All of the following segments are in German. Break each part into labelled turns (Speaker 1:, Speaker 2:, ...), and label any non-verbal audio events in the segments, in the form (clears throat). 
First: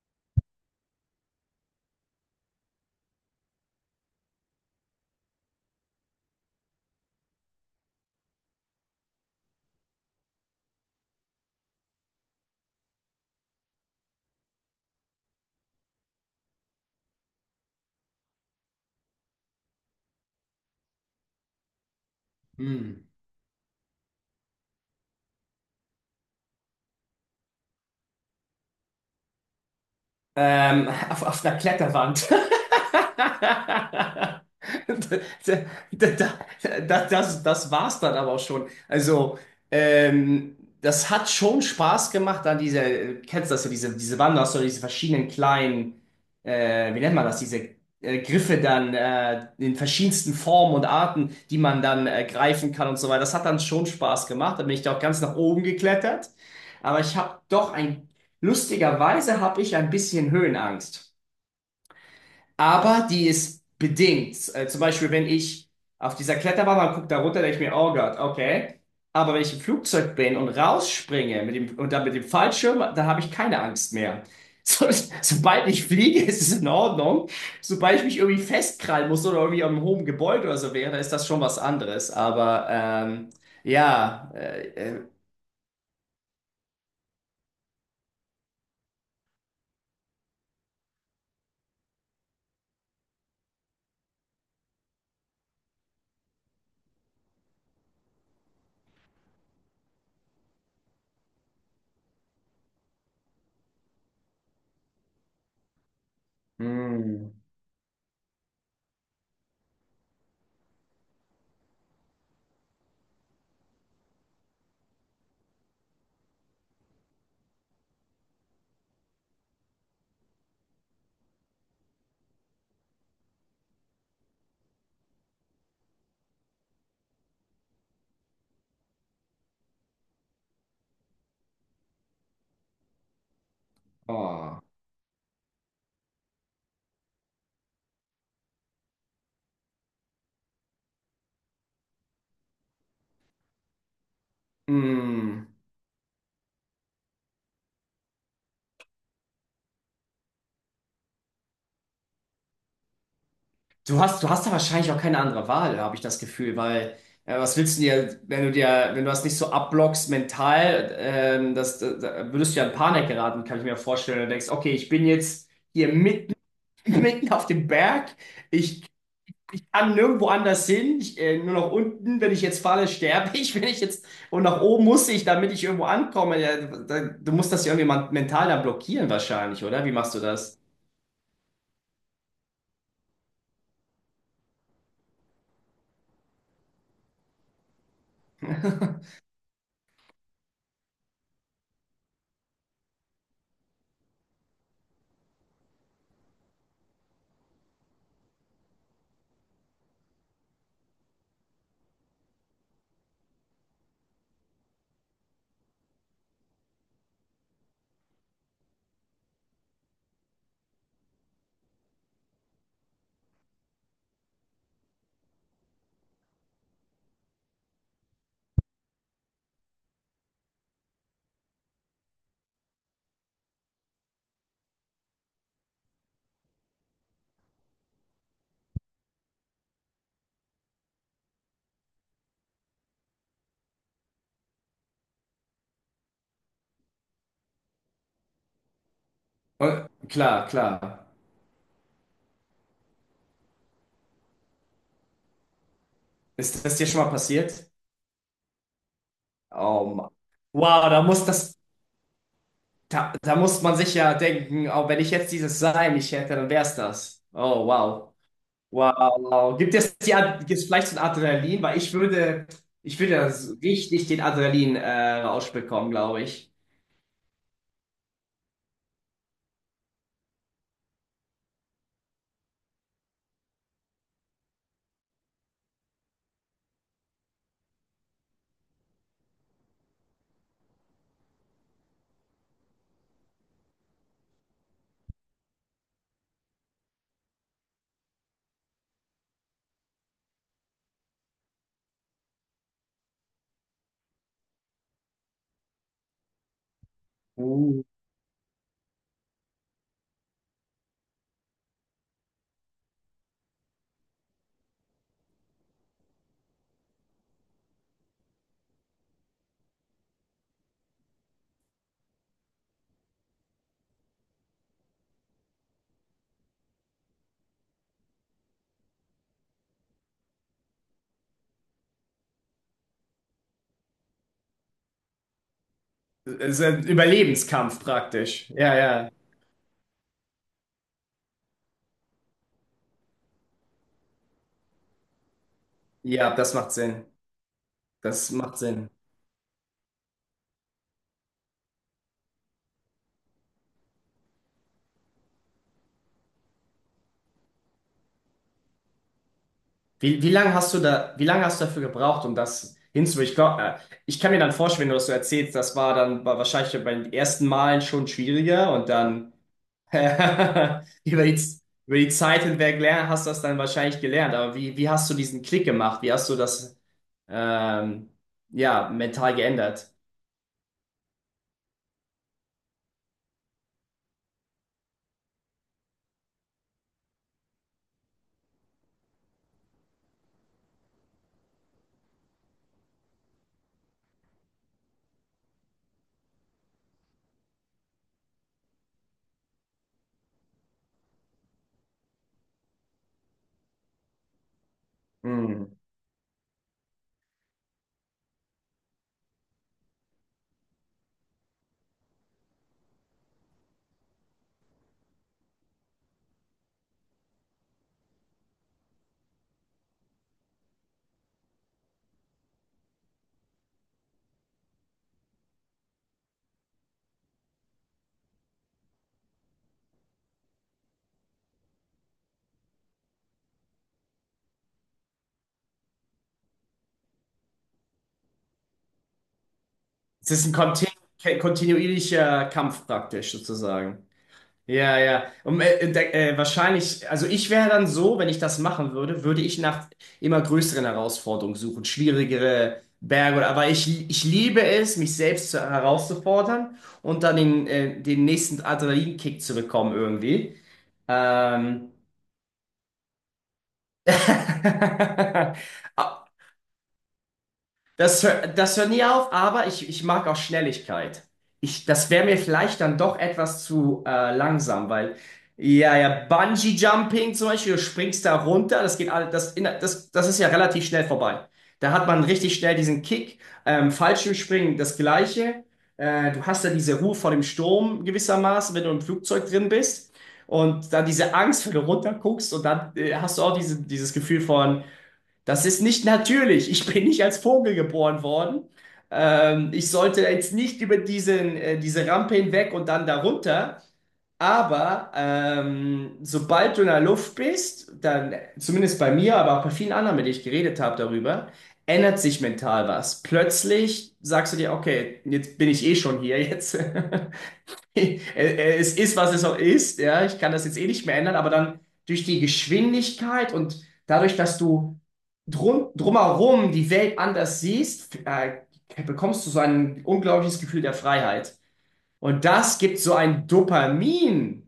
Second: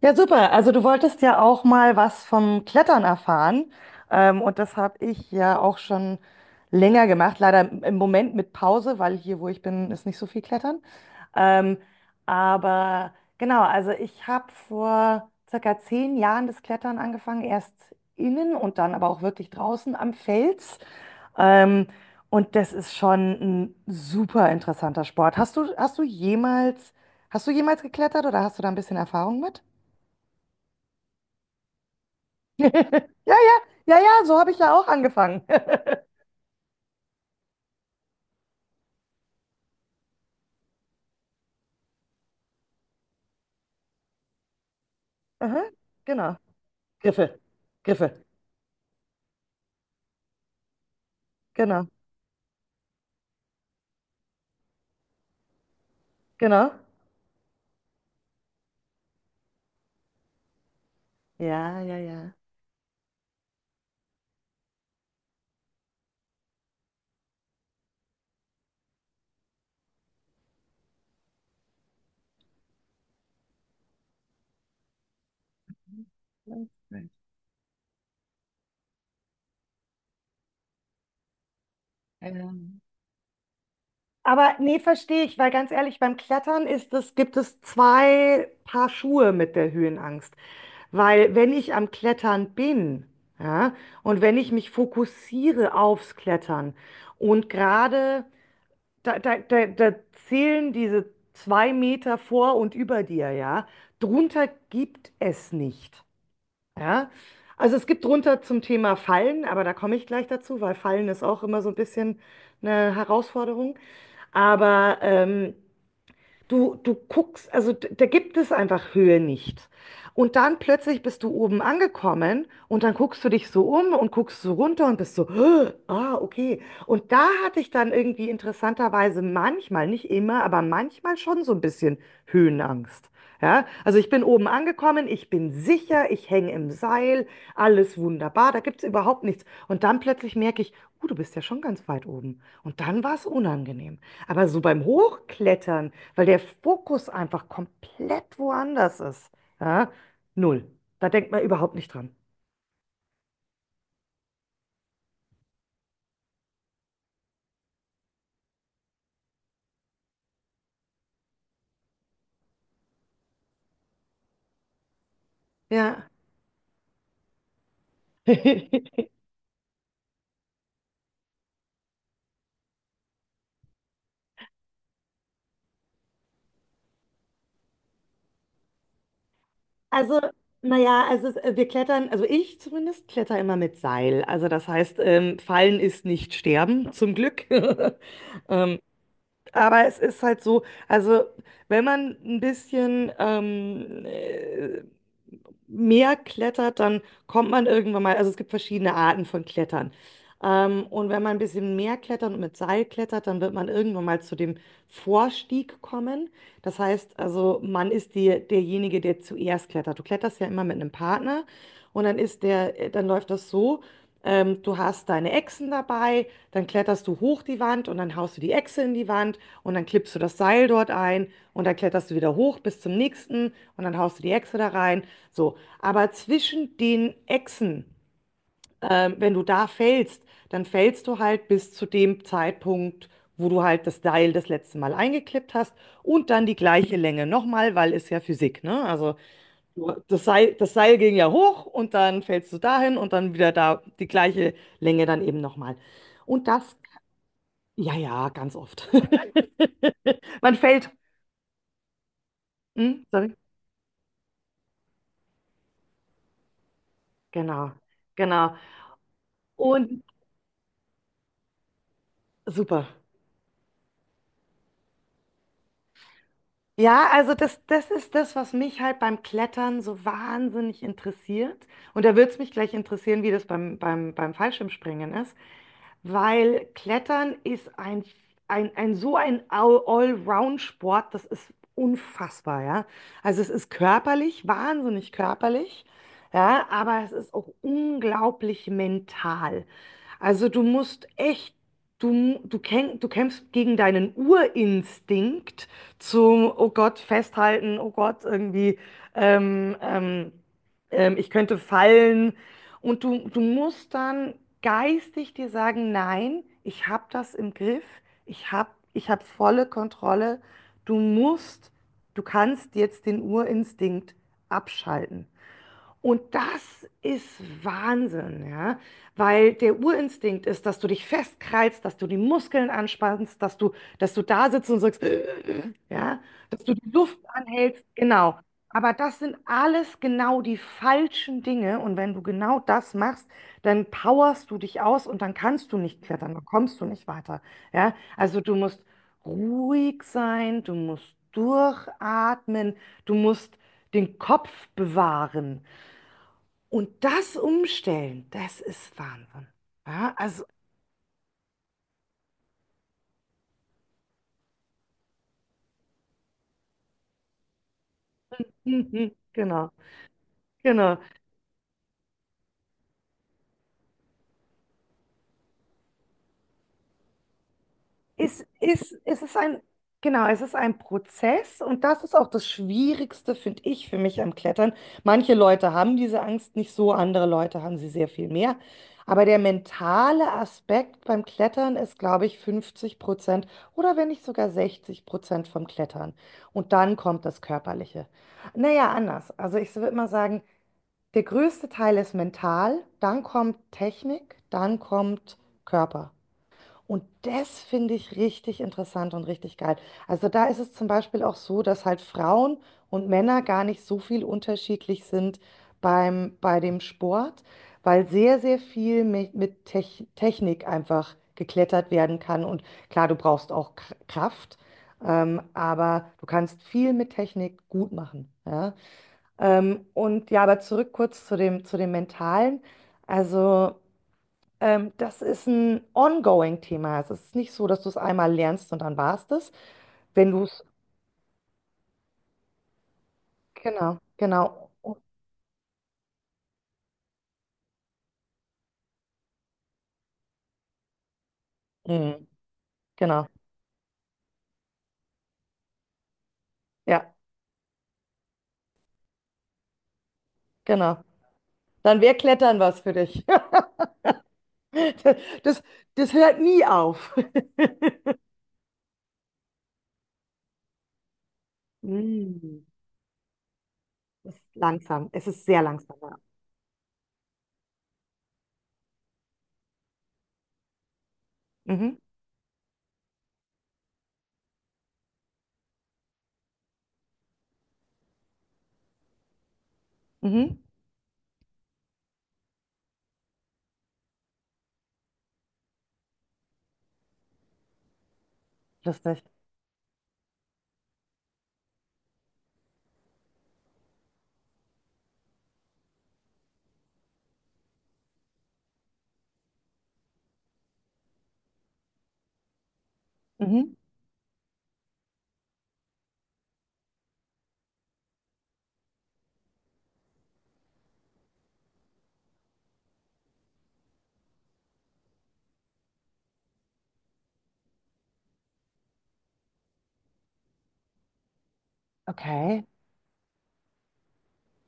Speaker 1: Ja, super. Also du wolltest ja auch mal was vom Klettern erfahren. Und das habe ich ja auch schon länger gemacht. Leider im Moment mit Pause, weil hier, wo ich bin, ist nicht so viel Klettern. Ähm, aber genau, also ich habe vor circa 10 Jahren das Klettern angefangen. Erst innen und dann aber auch wirklich draußen am Fels. Ähm, und das ist
Speaker 2: Hm.
Speaker 1: schon ein super interessanter Sport. Hast du jemals geklettert oder hast du da ein bisschen Erfahrung mit?
Speaker 2: Auf einer Kletterwand. (laughs)
Speaker 1: (laughs) Ja, ja, ja, ja, so habe ich ja auch angefangen.
Speaker 2: (laughs)
Speaker 1: (laughs)
Speaker 2: Das, das war's dann aber auch schon. Also, das hat schon Spaß gemacht an diese, kennst du das so, diese Wanderstöcke, diese verschiedenen
Speaker 1: Aha,
Speaker 2: kleinen,
Speaker 1: genau.
Speaker 2: wie nennt man das,
Speaker 1: Griffe,
Speaker 2: diese
Speaker 1: Griffe,
Speaker 2: Griffe dann in verschiedensten Formen und Arten, die man
Speaker 1: genau,
Speaker 2: dann greifen kann und so weiter. Das hat dann schon Spaß gemacht. Da bin ich da auch ganz nach oben geklettert.
Speaker 1: genau.
Speaker 2: Aber ich habe doch ein, Lustigerweise habe ich ein bisschen Höhenangst.
Speaker 1: Ja, ja, ja.
Speaker 2: Aber die ist bedingt. Zum Beispiel, wenn ich auf dieser Kletterwand mal gucke, da runter, denke ich mir, oh Gott, okay. Aber wenn ich im Flugzeug bin und rausspringe mit dem, und dann mit dem Fallschirm, da habe ich keine Angst mehr. (laughs) So, sobald ich fliege, ist es in Ordnung. Sobald ich mich irgendwie festkrallen muss oder irgendwie am hohen Gebäude oder so wäre, dann ist das schon was anderes. Aber ja,
Speaker 1: Aber nee,
Speaker 2: äh,
Speaker 1: verstehe ich, weil ganz ehrlich, beim Klettern ist es, gibt es zwei Paar Schuhe mit der Höhenangst. Weil wenn ich am Klettern bin, ja, und wenn ich mich fokussiere aufs Klettern und gerade Da, da, da, da zählen diese 2 Meter vor und über dir, ja. Drunter gibt es nicht,
Speaker 2: äh,
Speaker 1: ja.
Speaker 2: mm,
Speaker 1: Also es gibt drunter zum Thema Fallen, aber da komme ich gleich dazu, weil Fallen ist auch immer so ein bisschen eine Herausforderung. Aber ähm, du guckst, also da gibt es einfach Höhe nicht. Und dann plötzlich bist du oben angekommen und dann guckst du dich so um und guckst so runter und bist so, (gasps) "Hö, ah, okay." Und da hatte ich dann irgendwie interessanterweise manchmal, nicht immer, aber manchmal schon so ein bisschen Höhenangst. Ja, also ich bin oben
Speaker 2: oh,
Speaker 1: angekommen, ich bin sicher, ich hänge im Seil, alles wunderbar, da gibt es überhaupt nichts. Und dann plötzlich merke ich, du bist ja schon ganz weit oben. Und dann war es unangenehm. Aber so beim
Speaker 2: mm.
Speaker 1: Hochklettern, weil der Fokus einfach komplett woanders ist. Ja? Null. Da denkt man überhaupt nicht dran.
Speaker 2: Du hast da wahrscheinlich auch keine andere Wahl, habe ich das Gefühl, weil was willst du dir, wenn du dir, wenn du das nicht so abblockst mental, da würdest du ja in Panik geraten, kann ich mir vorstellen. Du denkst, okay, ich bin jetzt hier
Speaker 1: Ja.
Speaker 2: mitten, (laughs) mitten auf dem Berg, ich,
Speaker 1: (laughs)
Speaker 2: ich kann nirgendwo anders hin, nur nach unten, wenn ich jetzt falle, sterbe ich, (laughs) wenn ich jetzt, und nach oben muss ich, damit ich irgendwo ankomme. Ja, da, du musst das ja irgendwie mental da blockieren wahrscheinlich, oder? Wie machst
Speaker 1: Also,
Speaker 2: du das?
Speaker 1: naja, also wir klettern, also ich zumindest kletter immer mit Seil. Also das heißt, fallen ist nicht sterben, zum Glück. (laughs) Ähm, aber es ist halt so, also wenn man ein bisschen mehr klettert, dann kommt man irgendwann mal, also es gibt verschiedene Arten von Klettern. Und wenn man ein bisschen mehr klettert und mit Seil klettert, dann wird man irgendwann mal zu dem Vorstieg kommen. Das heißt, also man ist die, derjenige, der zuerst klettert. Du kletterst ja immer mit einem Partner und dann ist dann läuft das so. Du hast deine Echsen dabei, dann kletterst du hoch die Wand und dann haust du die Echse in die Wand und dann klippst du das Seil dort ein und dann kletterst du wieder hoch bis zum nächsten und dann haust du die Echse da rein. So, aber zwischen den Echsen, wenn du da fällst, dann fällst du halt bis zu dem Zeitpunkt, wo du halt das Seil das letzte Mal eingeklippt hast und dann die gleiche Länge nochmal, weil ist ja Physik, ne? Also
Speaker 2: Und, klar,
Speaker 1: Das Seil
Speaker 2: klar.
Speaker 1: ging ja hoch und dann fällst du dahin und dann wieder da die gleiche Länge dann eben nochmal. Und
Speaker 2: Ist
Speaker 1: das,
Speaker 2: das dir schon mal passiert?
Speaker 1: ja, ja, ganz oft. (laughs)
Speaker 2: Oh Mann.
Speaker 1: Man
Speaker 2: Wow,
Speaker 1: fällt.
Speaker 2: da muss das,
Speaker 1: Hm? Sorry.
Speaker 2: Da muss man sich ja denken, oh, wenn ich jetzt dieses Sein nicht hätte, dann wär's das. Oh,
Speaker 1: Genau,
Speaker 2: wow.
Speaker 1: genau.
Speaker 2: Wow. Gibt
Speaker 1: Und
Speaker 2: es die, gibt's vielleicht so ein Adrenalin? Weil
Speaker 1: super.
Speaker 2: ich würde das richtig den Adrenalin-Rausch bekommen, glaube ich.
Speaker 1: Ja, also das, das ist das, was mich halt beim Klettern so wahnsinnig interessiert. Und da würde es mich gleich interessieren, wie das beim Fallschirmspringen ist, weil Klettern ist ein so ein Allround-Sport, das ist unfassbar, ja. Also es ist körperlich, wahnsinnig körperlich, ja, aber es ist auch unglaublich mental. Also du musst echt, du kämpfst gegen deinen Urinstinkt zum, oh Gott, festhalten,
Speaker 2: Uh.
Speaker 1: oh Gott, irgendwie, ähm, ähm, ich könnte fallen, und du musst dann geistig dir sagen, nein, ich habe das im Griff, ich hab volle Kontrolle. Du musst, du kannst jetzt den Urinstinkt abschalten. Und das ist Wahnsinn, ja, weil der Urinstinkt ist, dass du dich festkreist, dass du die Muskeln anspannst, dass du da sitzt und sagst, (clears throat) (grunts) ja,
Speaker 2: Es
Speaker 1: dass
Speaker 2: ist
Speaker 1: du
Speaker 2: ein
Speaker 1: die Luft
Speaker 2: Überlebenskampf
Speaker 1: anhältst, genau.
Speaker 2: praktisch. Ja,
Speaker 1: Aber
Speaker 2: ja.
Speaker 1: das sind alles genau die falschen Dinge und wenn du genau das machst, dann powerst du dich aus und dann kannst du nicht
Speaker 2: Ja,
Speaker 1: klettern, dann
Speaker 2: das macht
Speaker 1: kommst du
Speaker 2: Sinn.
Speaker 1: nicht weiter, ja.
Speaker 2: Das
Speaker 1: Also du
Speaker 2: macht
Speaker 1: musst
Speaker 2: Sinn.
Speaker 1: ruhig sein, du musst durchatmen, du musst den Kopf bewahren. Und das umstellen, das ist Wahnsinn. Ja,
Speaker 2: Wie, wie
Speaker 1: also,
Speaker 2: lange hast du da, wie lange hast du dafür gebraucht, um das hinzu? Ich kann mir dann vorstellen, wenn du das so erzählst, das war dann war wahrscheinlich bei den ersten Malen schon schwieriger und
Speaker 1: mhm,
Speaker 2: dann
Speaker 1: genau,
Speaker 2: (laughs)
Speaker 1: genau.
Speaker 2: über die, über die Zeit hinweg lernen, hast du das dann wahrscheinlich gelernt. Aber wie, wie hast du diesen Klick gemacht? Wie hast du das ähm,
Speaker 1: Es,
Speaker 2: ja,
Speaker 1: ist, es
Speaker 2: mental
Speaker 1: ist ein,
Speaker 2: geändert?
Speaker 1: genau, es ist ein Prozess und das ist auch das Schwierigste, finde ich, für mich am Klettern. Manche Leute haben diese Angst nicht so, andere Leute haben sie sehr viel mehr. Aber der mentale Aspekt beim Klettern ist, glaube ich, 50% oder wenn nicht sogar 60% vom Klettern. Und dann kommt das Körperliche. Naja, anders. Also ich würde mal sagen, der größte Teil ist mental, dann kommt Technik, dann kommt
Speaker 2: Hm.
Speaker 1: Körper. Und das finde ich richtig interessant und richtig geil. Also da ist es zum Beispiel auch so, dass halt Frauen und Männer gar nicht so viel unterschiedlich sind bei dem Sport, weil sehr, sehr viel mit Technik einfach geklettert werden kann. Und klar, du brauchst auch Kraft, aber du kannst viel mit Technik gut machen. Ja? Und ja, aber zurück kurz zu zu dem Mentalen. Also, das ist ein ongoing-Thema. Also, es ist nicht so, dass du es einmal lernst und dann war's das. Wenn
Speaker 2: Es
Speaker 1: du
Speaker 2: ist ein
Speaker 1: es,
Speaker 2: kontinuierlicher Kampf praktisch
Speaker 1: genau,
Speaker 2: sozusagen.
Speaker 1: genau,
Speaker 2: Ja, ja. Und wahrscheinlich, also ich wäre dann so, wenn ich das machen würde, würde ich nach immer größeren Herausforderungen suchen,
Speaker 1: mhm,
Speaker 2: schwierigere
Speaker 1: genau,
Speaker 2: Berge oder, aber ich liebe es, mich selbst zu, herauszufordern
Speaker 1: ja,
Speaker 2: und dann den, den nächsten Adrenalinkick zu bekommen irgendwie.
Speaker 1: genau.
Speaker 2: Ähm.
Speaker 1: Dann wäre Klettern was für dich. (laughs) Das,
Speaker 2: (laughs)
Speaker 1: das
Speaker 2: Ah,
Speaker 1: hört nie auf.
Speaker 2: Das hört nie auf, aber ich mag auch Schnelligkeit. Ich, das wäre mir
Speaker 1: Mm,
Speaker 2: vielleicht dann doch etwas zu
Speaker 1: das ist
Speaker 2: langsam,
Speaker 1: langsam.
Speaker 2: weil
Speaker 1: Es ist sehr langsam.
Speaker 2: ja, ja,
Speaker 1: Ja.
Speaker 2: Bungee-Jumping zum Beispiel, du springst da runter, das geht alles, das, in, das, das ist ja relativ schnell vorbei. Da
Speaker 1: Mhm,
Speaker 2: hat man richtig schnell diesen Kick. Fallschirmspringen, das Gleiche. Du hast ja diese Ruhe vor dem Sturm gewissermaßen, wenn du im Flugzeug drin bist.
Speaker 1: mhm.
Speaker 2: Und dann diese Angst, wenn du runterguckst und dann hast du auch diese, dieses Gefühl von das ist nicht natürlich. Ich bin nicht als Vogel geboren worden.
Speaker 1: Lustig.
Speaker 2: Ich sollte jetzt nicht über diesen, diese Rampe hinweg und dann darunter. Aber sobald du in der Luft bist, dann, zumindest bei mir, aber auch bei vielen anderen, mit denen ich geredet habe darüber, ändert sich mental was.
Speaker 1: Mhm.
Speaker 2: Plötzlich sagst du dir, okay, jetzt bin ich eh schon hier jetzt. (laughs) (laughs) Es ist, was es auch ist, ja. Ich kann das jetzt eh nicht mehr ändern, aber dann durch die Geschwindigkeit und dadurch, dass du drumherum die Welt anders siehst, bekommst du so ein unglaubliches Gefühl der Freiheit. Und
Speaker 1: Okay,
Speaker 2: das gibt so einen Dopaminschub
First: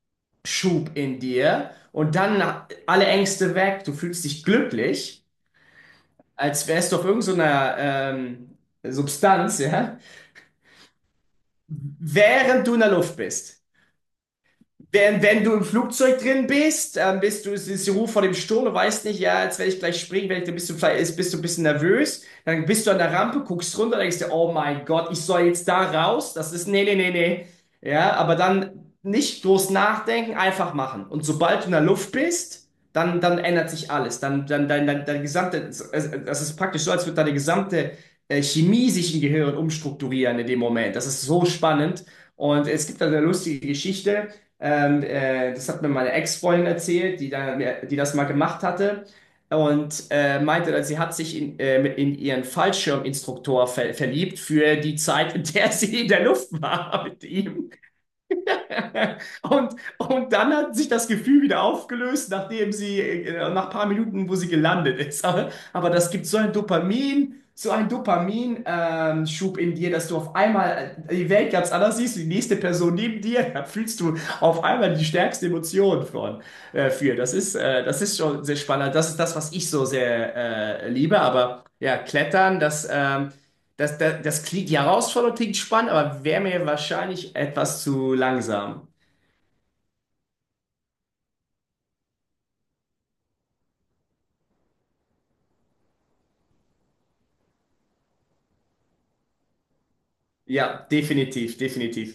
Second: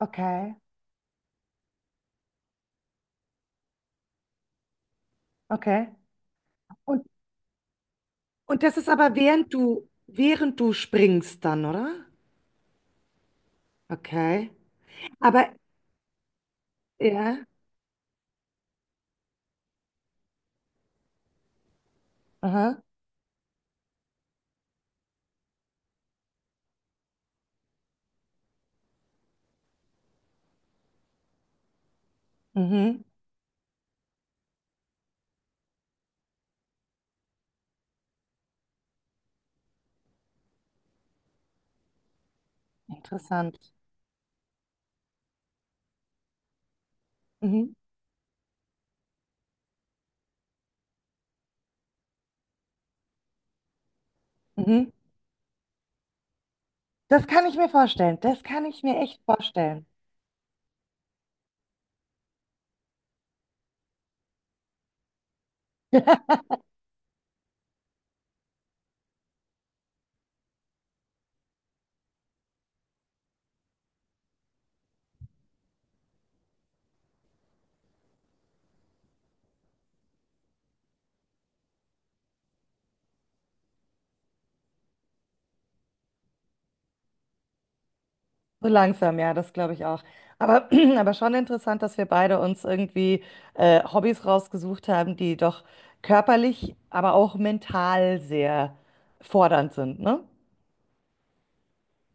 Speaker 1: okay,
Speaker 2: in dir und dann alle Ängste weg. Du fühlst dich glücklich,
Speaker 1: okay.
Speaker 2: als wärst du auf irgendeiner
Speaker 1: Und das ist aber
Speaker 2: Substanz, ja,
Speaker 1: während du springst dann, oder?
Speaker 2: während du in der Luft bist.
Speaker 1: Okay.
Speaker 2: Wenn, wenn
Speaker 1: Aber
Speaker 2: du im Flugzeug drin bist, bist
Speaker 1: ja.
Speaker 2: du, es ist die Ruhe vor dem Sturm, du weißt nicht, ja, jetzt werde ich gleich springen, wenn ich, dann bist du vielleicht, bist du ein bisschen nervös, dann
Speaker 1: Aha.
Speaker 2: bist du an der Rampe, guckst runter, denkst dir, oh mein Gott, ich soll jetzt da raus, das ist, nee, nee, nee, nee, ja, aber dann nicht groß nachdenken, einfach machen. Und sobald du in der Luft bist,
Speaker 1: Mhm.
Speaker 2: dann ändert sich alles, dein gesamte, das ist praktisch so, als würde deine gesamte Chemie sich im Gehirn umstrukturieren in dem Moment, das ist so spannend. Und es gibt da eine lustige
Speaker 1: Interessant.
Speaker 2: Geschichte. Das hat mir meine Ex-Freundin erzählt,
Speaker 1: Mhm.
Speaker 2: die das mal gemacht hatte und meinte, dass sie hat sich in, mit in ihren Fallschirminstruktor verliebt für
Speaker 1: Mhm.
Speaker 2: die Zeit, in der sie in der Luft war (laughs) mit
Speaker 1: Das kann ich mir
Speaker 2: ihm.
Speaker 1: vorstellen. Das kann
Speaker 2: (laughs)
Speaker 1: ich mir echt vorstellen.
Speaker 2: Und dann hat sich das Gefühl wieder aufgelöst, nachdem sie, nach ein paar Minuten, wo sie gelandet ist. Aber das gibt so ein Dopamin, so ein Dopaminschub in dir, dass du auf einmal die Welt ganz anders siehst, die nächste Person neben dir, da fühlst du auf einmal die stärkste Emotion von, für. Das ist schon sehr spannend. Das ist das, was ich so sehr, liebe. Aber ja, Klettern, das klingt, die Herausforderung klingt spannend, aber wäre mir wahrscheinlich etwas zu
Speaker 1: So
Speaker 2: langsam.
Speaker 1: langsam, ja, das glaube ich auch. Aber, (clears throat) aber schon interessant, dass wir beide uns irgendwie Hobbys rausgesucht haben, die doch körperlich, aber auch mental sehr fordernd sind, ne?
Speaker 2: Ja, definitiv, definitiv.